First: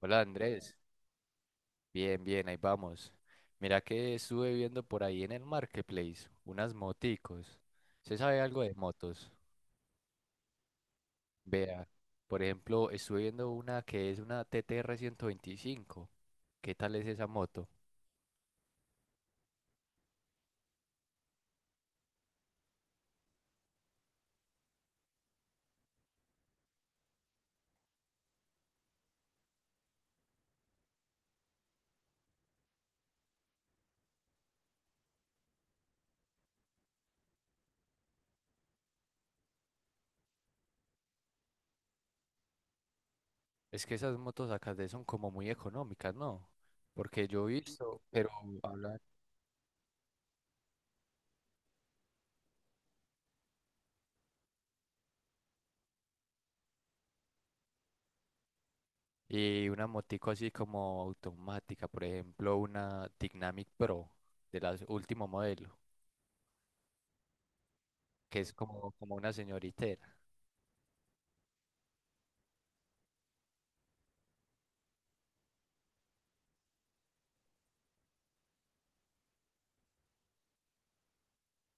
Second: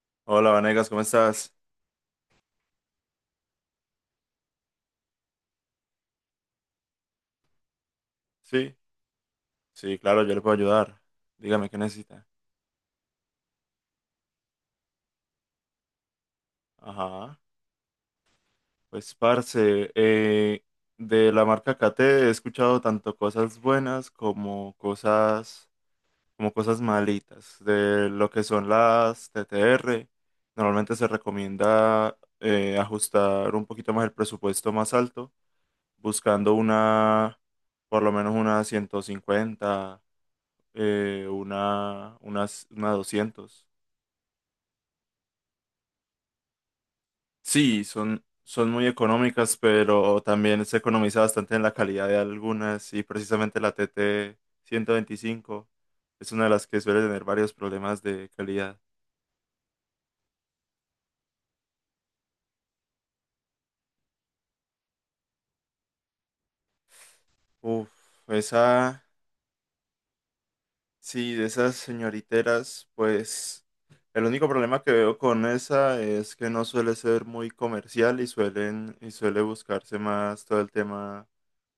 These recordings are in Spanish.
Hola Hola, Andrés, Vanegas, ¿cómo estás? bien, bien, ahí vamos. Mira que estuve viendo por ahí en el marketplace unas moticos. ¿Se sabe algo de Sí, motos? sí, claro, yo le puedo ayudar. Dígame qué Vea, necesita. por ejemplo, estuve viendo una que es una TTR 125. ¿Qué tal es esa Ajá. moto? Pues, parce, de la marca Cate he escuchado tanto cosas buenas como cosas malitas. De lo que son las TTR, normalmente se recomienda ajustar un poquito más el presupuesto más alto, buscando una, por lo menos una 150, una 200. Es que esas motos acá de son como muy económicas, ¿no? Porque yo he Sí, visto, pero son muy hablan- económicas, pero también se economiza bastante en la calidad de algunas y precisamente la TT 25 es una de las que suele tener varios problemas de calidad. y una motico así como automática, por ejemplo, una Dynamic Pro de la último modelo, Uf, que es esa, como una señorita. sí, de esas señoriteras, pues el único problema que veo con esa es que no suele ser muy comercial y suele buscarse más todo el tema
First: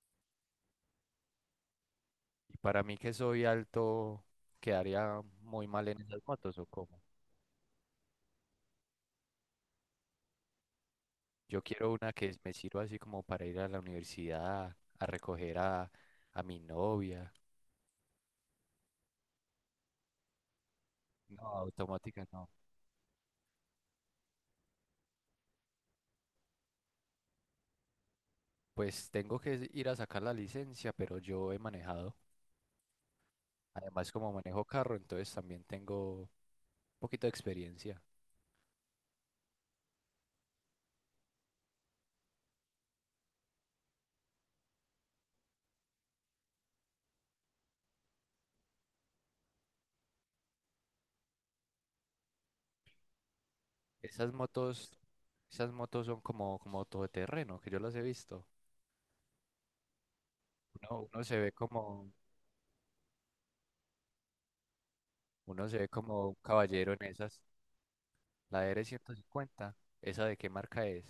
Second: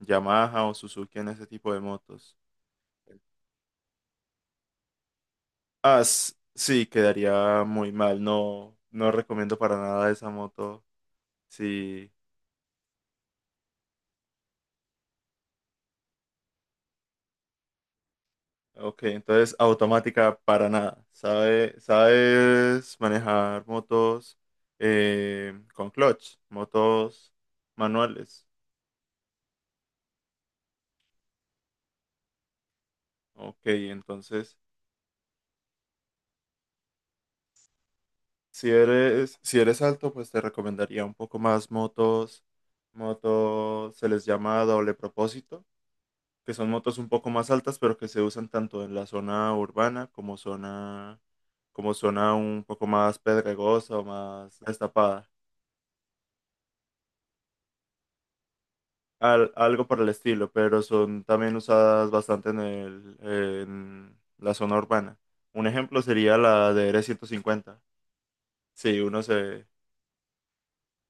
Yamaha o Suzuki en ese tipo de motos. Y para mí que soy alto, quedaría muy mal en Ah, esas motos o sí, cómo. quedaría muy mal. No, no recomiendo para nada esa moto. Yo quiero una Sí. que me sirva así como para ir a la universidad, a a mi novia. Ok, entonces automática para nada. No, automática no. ¿Sabes manejar motos con clutch? Motos manuales. Pues tengo que ir a sacar la licencia, pero yo he manejado. Ok, Además, como entonces manejo carro, entonces también tengo un poquito de experiencia. Si eres alto, pues te recomendaría un poco más motos. Motos se les llama doble propósito que son motos un poco más altas, pero que se usan tanto en la zona urbana como zona, un poco más pedregosa o Esas más motos, destapada. esas motos son como todoterreno, que yo las he visto. Algo por el estilo, pero Uno, son uno se ve también usadas bastante en en la zona urbana. Un uno se ve ejemplo como un sería la caballero en esas. DR150. La Sí. DR150, ¿esa de qué marca es?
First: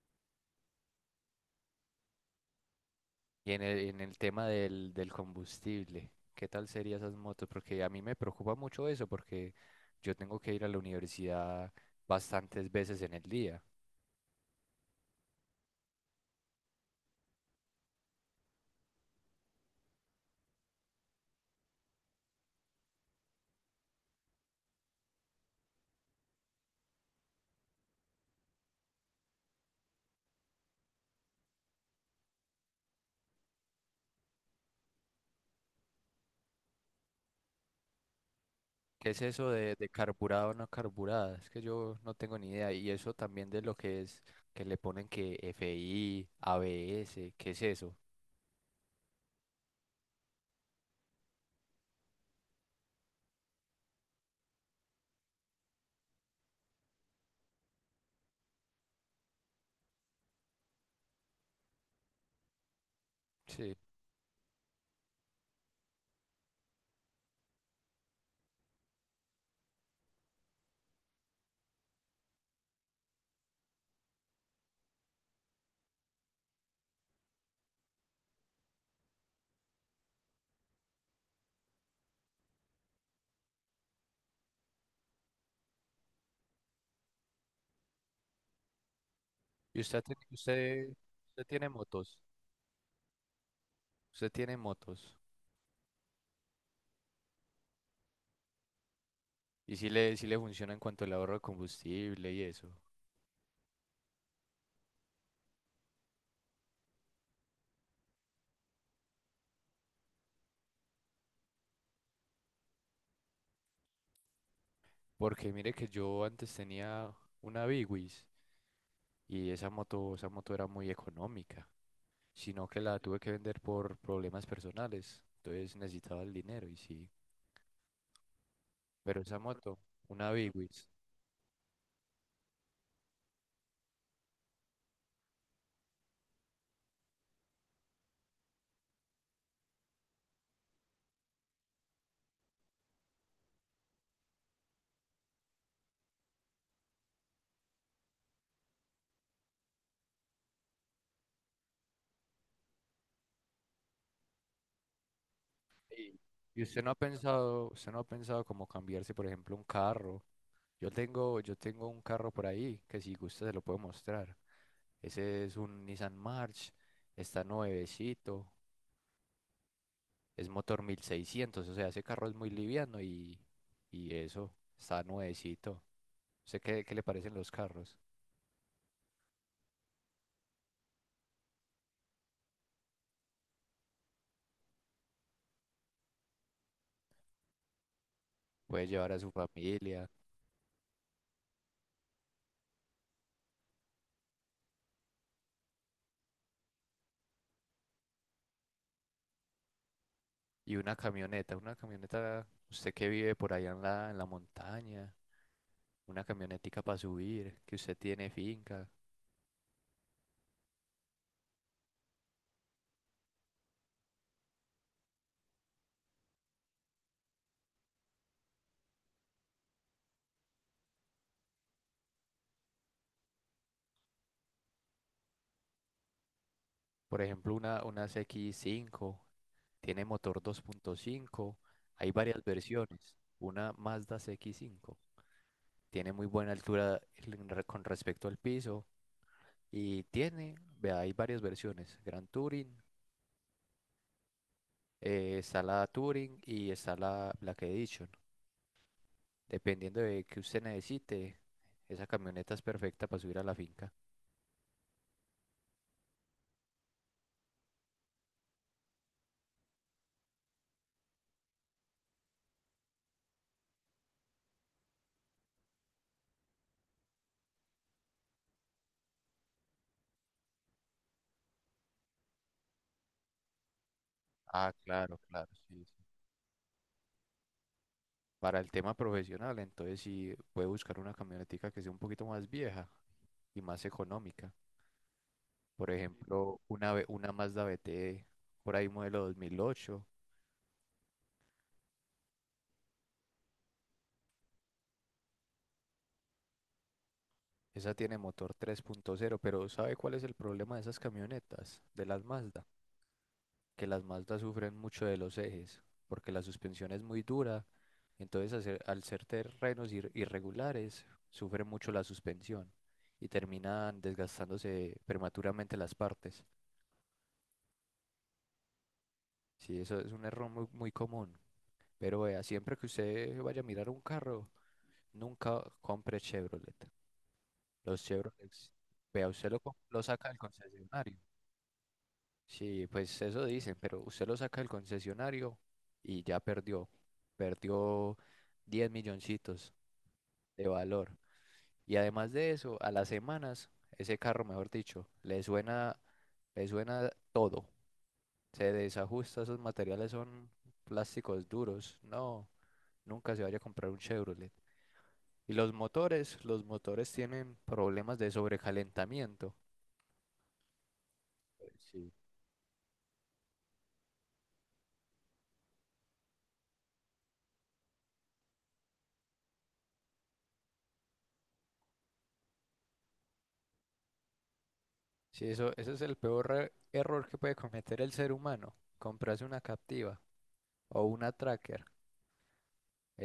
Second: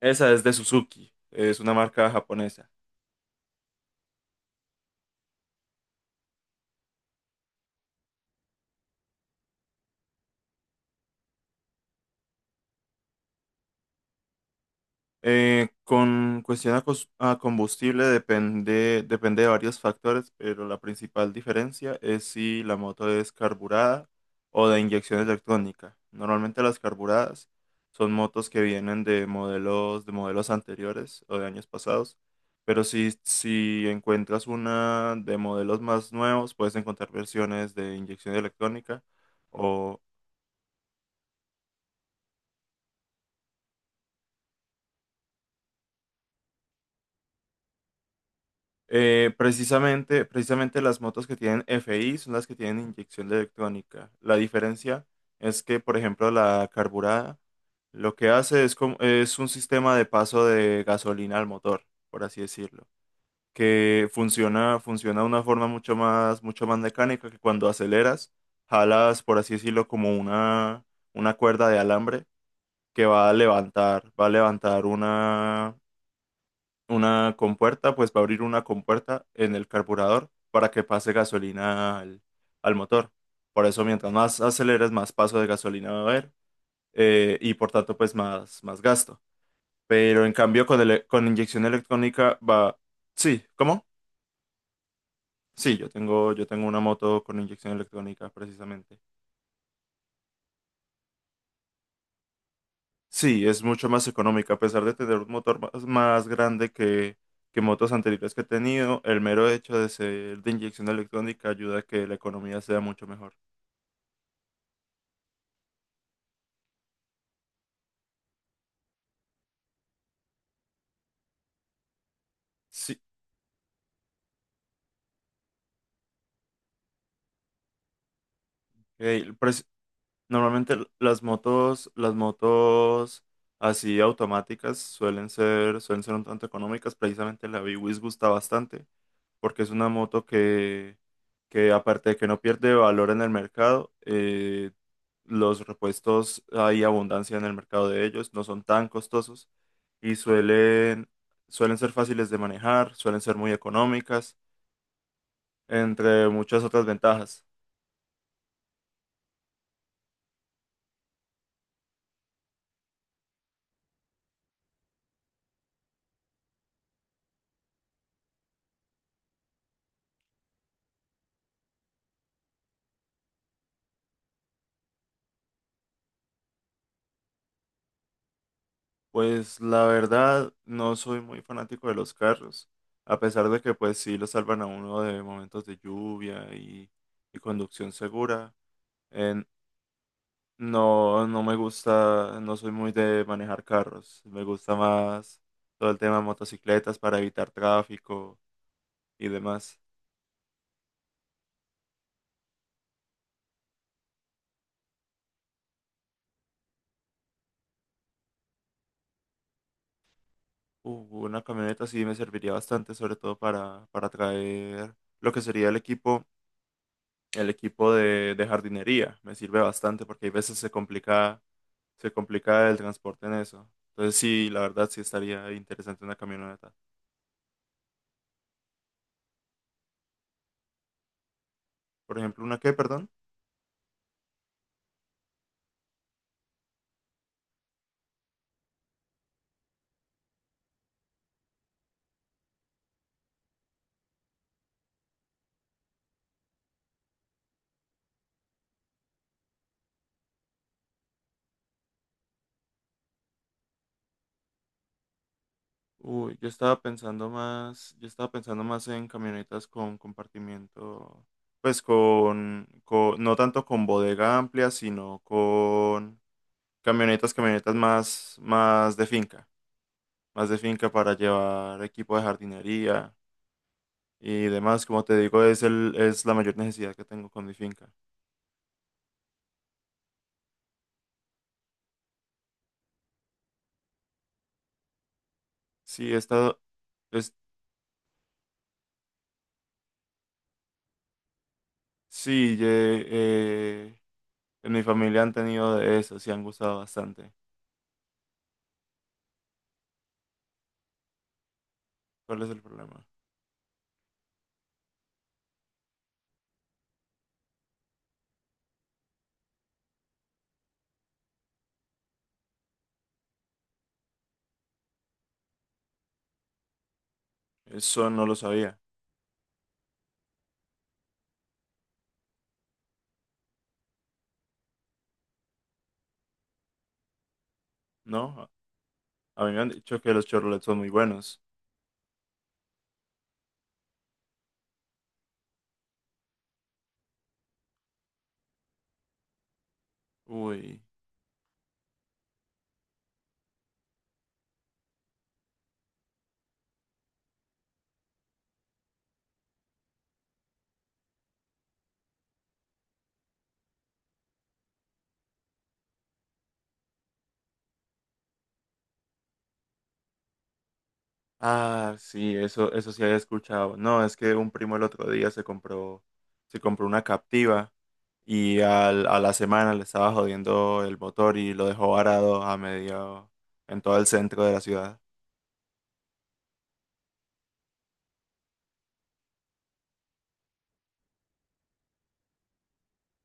Esa es de Suzuki, es una marca japonesa. Y en en el tema del combustible, ¿qué tal serían esas motos? Porque a mí me preocupa mucho eso, porque yo tengo que ir a la universidad bastantes veces en el día. Con cuestión a combustible, depende de varios factores, pero la principal diferencia es si la moto es carburada o de inyección electrónica. Normalmente las carburadas son motos que vienen de modelos, anteriores o de años pasados, pero si encuentras una de modelos más nuevos, puedes encontrar versiones de inyección electrónica. ¿Qué es eso de carburado o no carburada? Es que yo no tengo ni idea. Y eso también de lo que es, que le ponen que FI, ABS, ¿qué es eso? Precisamente las motos que tienen FI son las que tienen inyección electrónica. La diferencia es que, por ejemplo, la carburada lo que hace es, es un sistema de paso de gasolina al motor, por así decirlo, Sí. que funciona de una forma mucho más mecánica que cuando aceleras, jalas, por así decirlo, como una cuerda de alambre que va a levantar una compuerta, pues va a abrir una compuerta en el carburador para que pase gasolina al motor. Por eso, mientras más aceleres, más paso de gasolina va a haber, y por tanto, pues más gasto. ¿Y Pero en cambio, con usted inyección tiene motos? electrónica va... Sí, ¿cómo? ¿Usted tiene motos? Sí, yo tengo una moto con inyección electrónica precisamente. Y sí le funciona en cuanto al ahorro de combustible y eso. Sí, es mucho más económica, a pesar de tener un motor más grande que motos anteriores que he tenido. El mero hecho de ser de inyección electrónica ayuda a que la economía sea mucho mejor. Porque mire que yo antes tenía una Big Wiz y esa moto era muy económica, sino que la Sí, tuve que vender por problemas personales. Entonces necesitaba el dinero y sí. eh, Pero esa el preci- moto, una normalmente Bigwis. Las motos así automáticas suelen ser un tanto económicas, precisamente la BWS gusta bastante, porque es una moto que aparte de que no pierde valor en el mercado, los repuestos hay abundancia en el mercado de ellos, no son tan costosos y suelen ser fáciles de manejar, suelen ser muy económicas, ¿Y entre y muchas usted otras no ha ventajas. Usted no ha pensado como cambiarse, por ejemplo, un carro? Yo tengo un carro por ahí que si gusta se lo puedo mostrar. Ese es un Nissan March, está nuevecito, es motor mil seiscientos, o sea, ese carro es muy liviano y eso, está nuevecito. ¿Sé qué, qué le parecen los carros? Pues la verdad, no soy muy fanático de los carros, a pesar de que pues sí lo salvan a uno de momentos de lluvia y conducción segura. Puede llevar a su Eh, familia No, no me gusta, no soy muy de manejar carros. Me gusta más todo el tema de motocicletas para evitar tráfico y demás. y una una camioneta, usted que vive por allá en en la montaña, una camionetica para subir, que usted tiene finca, Una camioneta sí me serviría bastante, sobre todo para traer lo que sería el equipo, de jardinería. Me sirve bastante porque hay veces se complica el transporte en eso. Entonces sí, la verdad sí estaría interesante una camioneta. por ejemplo, una C x 5, tiene motor dos punto cinco, hay Por varias ejemplo, ¿una qué, versiones, perdón? una Mazda C x 5, tiene muy buena altura en con respecto al piso. Y tiene, vea, hay varias versiones, Grand Touring, está la Touring y está la Black Edition. Dependiendo de que usted necesite, esa camioneta es perfecta para subir a la finca. Uy, yo estaba pensando más en camionetas con compartimiento, pues no tanto con bodega amplia, sino con camionetas más de finca para llevar equipo de jardinería y Ah, demás. Como te claro, digo, claro, sí, sí. es la mayor necesidad que tengo con mi finca. Para el tema profesional, entonces sí puede buscar una camionetica que sea un poquito más vieja y más económica. Por Sí, he ejemplo, estado, una es, Mazda BT, por ahí modelo dos mil ocho. sí, eh, en mi familia han tenido de eso, sí han gustado bastante. Esa tiene motor tres punto cero, pero ¿sabe cuál es el problema de esas camionetas, de las ¿Cuál es el Mazda? problema? Que las Mazdas sufren mucho de los ejes, porque la suspensión es muy dura, entonces al ser terrenos irregulares, sufre mucho la suspensión y terminan desgastándose prematuramente las partes. Eso no lo sabía. Sí, eso es un error muy, muy común, pero vea, siempre que usted vaya a mirar un carro, nunca compre Chevrolet. Los ¿No? Chevrolet, vea, A mí me han dicho lo que los saca del Chevrolet son muy concesionario. buenos. Sí, pues eso dicen, pero usted lo saca del concesionario y ya perdió. Perdió 10 milloncitos de Uy. valor. Y además de eso, a las semanas, ese carro, mejor dicho, le suena todo. Se desajusta, esos materiales son plásticos duros. No, nunca se vaya a comprar un Chevrolet. Y los motores tienen problemas de sobrecalentamiento. Ah, Sí. sí, eso sí había escuchado. No, es que un primo el otro día se compró una Captiva y a la semana le estaba jodiendo el motor y lo dejó varado a medio, en todo el centro de la ciudad. Sí, eso, ese es el peor error que puede cometer el ser humano. Comprarse una captiva o una tracker.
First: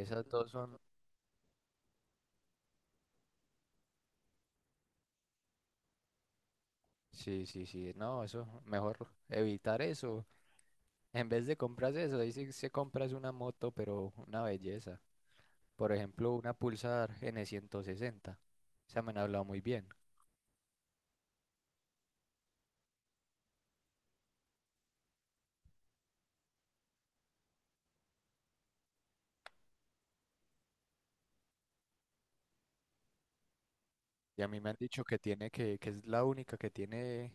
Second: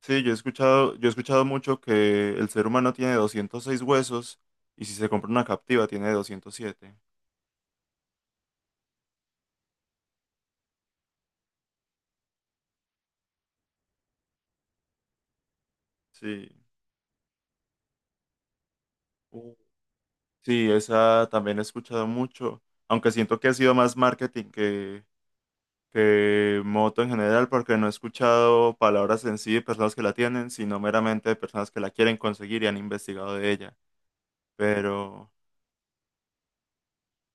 Sí, dos son... yo he escuchado mucho que el ser humano tiene 206 huesos, y si se compra una Captiva tiene 207. Sí, sí, sí. No, eso, mejor evitar eso. En vez de comprarse eso, ahí sí se compras una moto, pero una belleza. Por ejemplo, Sí. una Pulsar N160. Esa me han hablado Uh, muy bien. Sí, esa también he escuchado mucho, aunque siento que ha sido más marketing que moto en general, porque no he escuchado palabras en sí de personas que la tienen, sino meramente de personas que la quieren conseguir y han investigado de ella. Y a mí me han dicho Pero que es la única que tiene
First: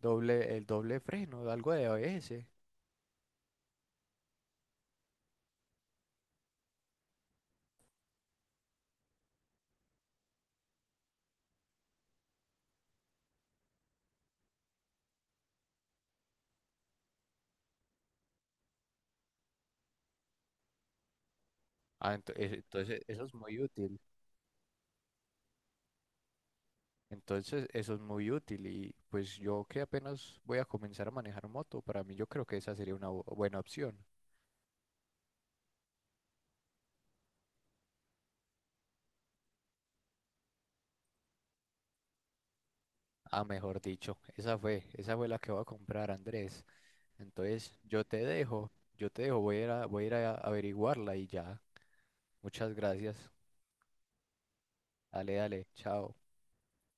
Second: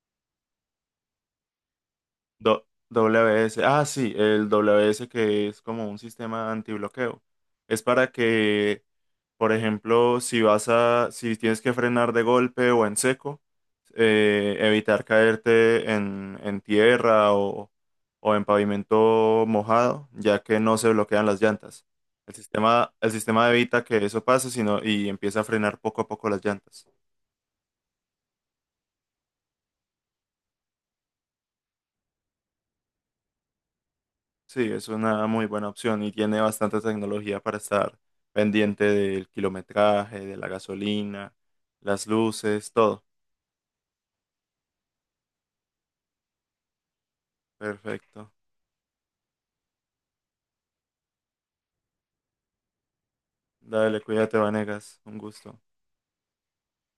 doble, el doble freno, algo de ABS. W S, ah, sí, el W S, que es como un sistema antibloqueo. Es para que. Por ejemplo, si tienes que frenar de golpe o en seco, evitar caerte en tierra, o en pavimento mojado, ya que no se bloquean las llantas. Ah, entonces El eso es sistema muy evita útil. que eso pase, sino y empieza a frenar poco a poco las llantas. Entonces, eso es muy útil y pues yo que apenas voy a comenzar a manejar moto, para mí yo creo que esa sería una buena opción. Sí, es una muy buena opción y tiene bastante tecnología para estar pendiente del kilometraje, de la gasolina, las luces, todo. Ah, mejor dicho, esa fue la que voy a comprar, Andrés. Entonces, Perfecto. Yo te dejo, voy a ir voy a ir a averiguarla y ya. Muchas gracias. Dale, cuídate, Vanegas. Un Dale, gusto. dale, chao.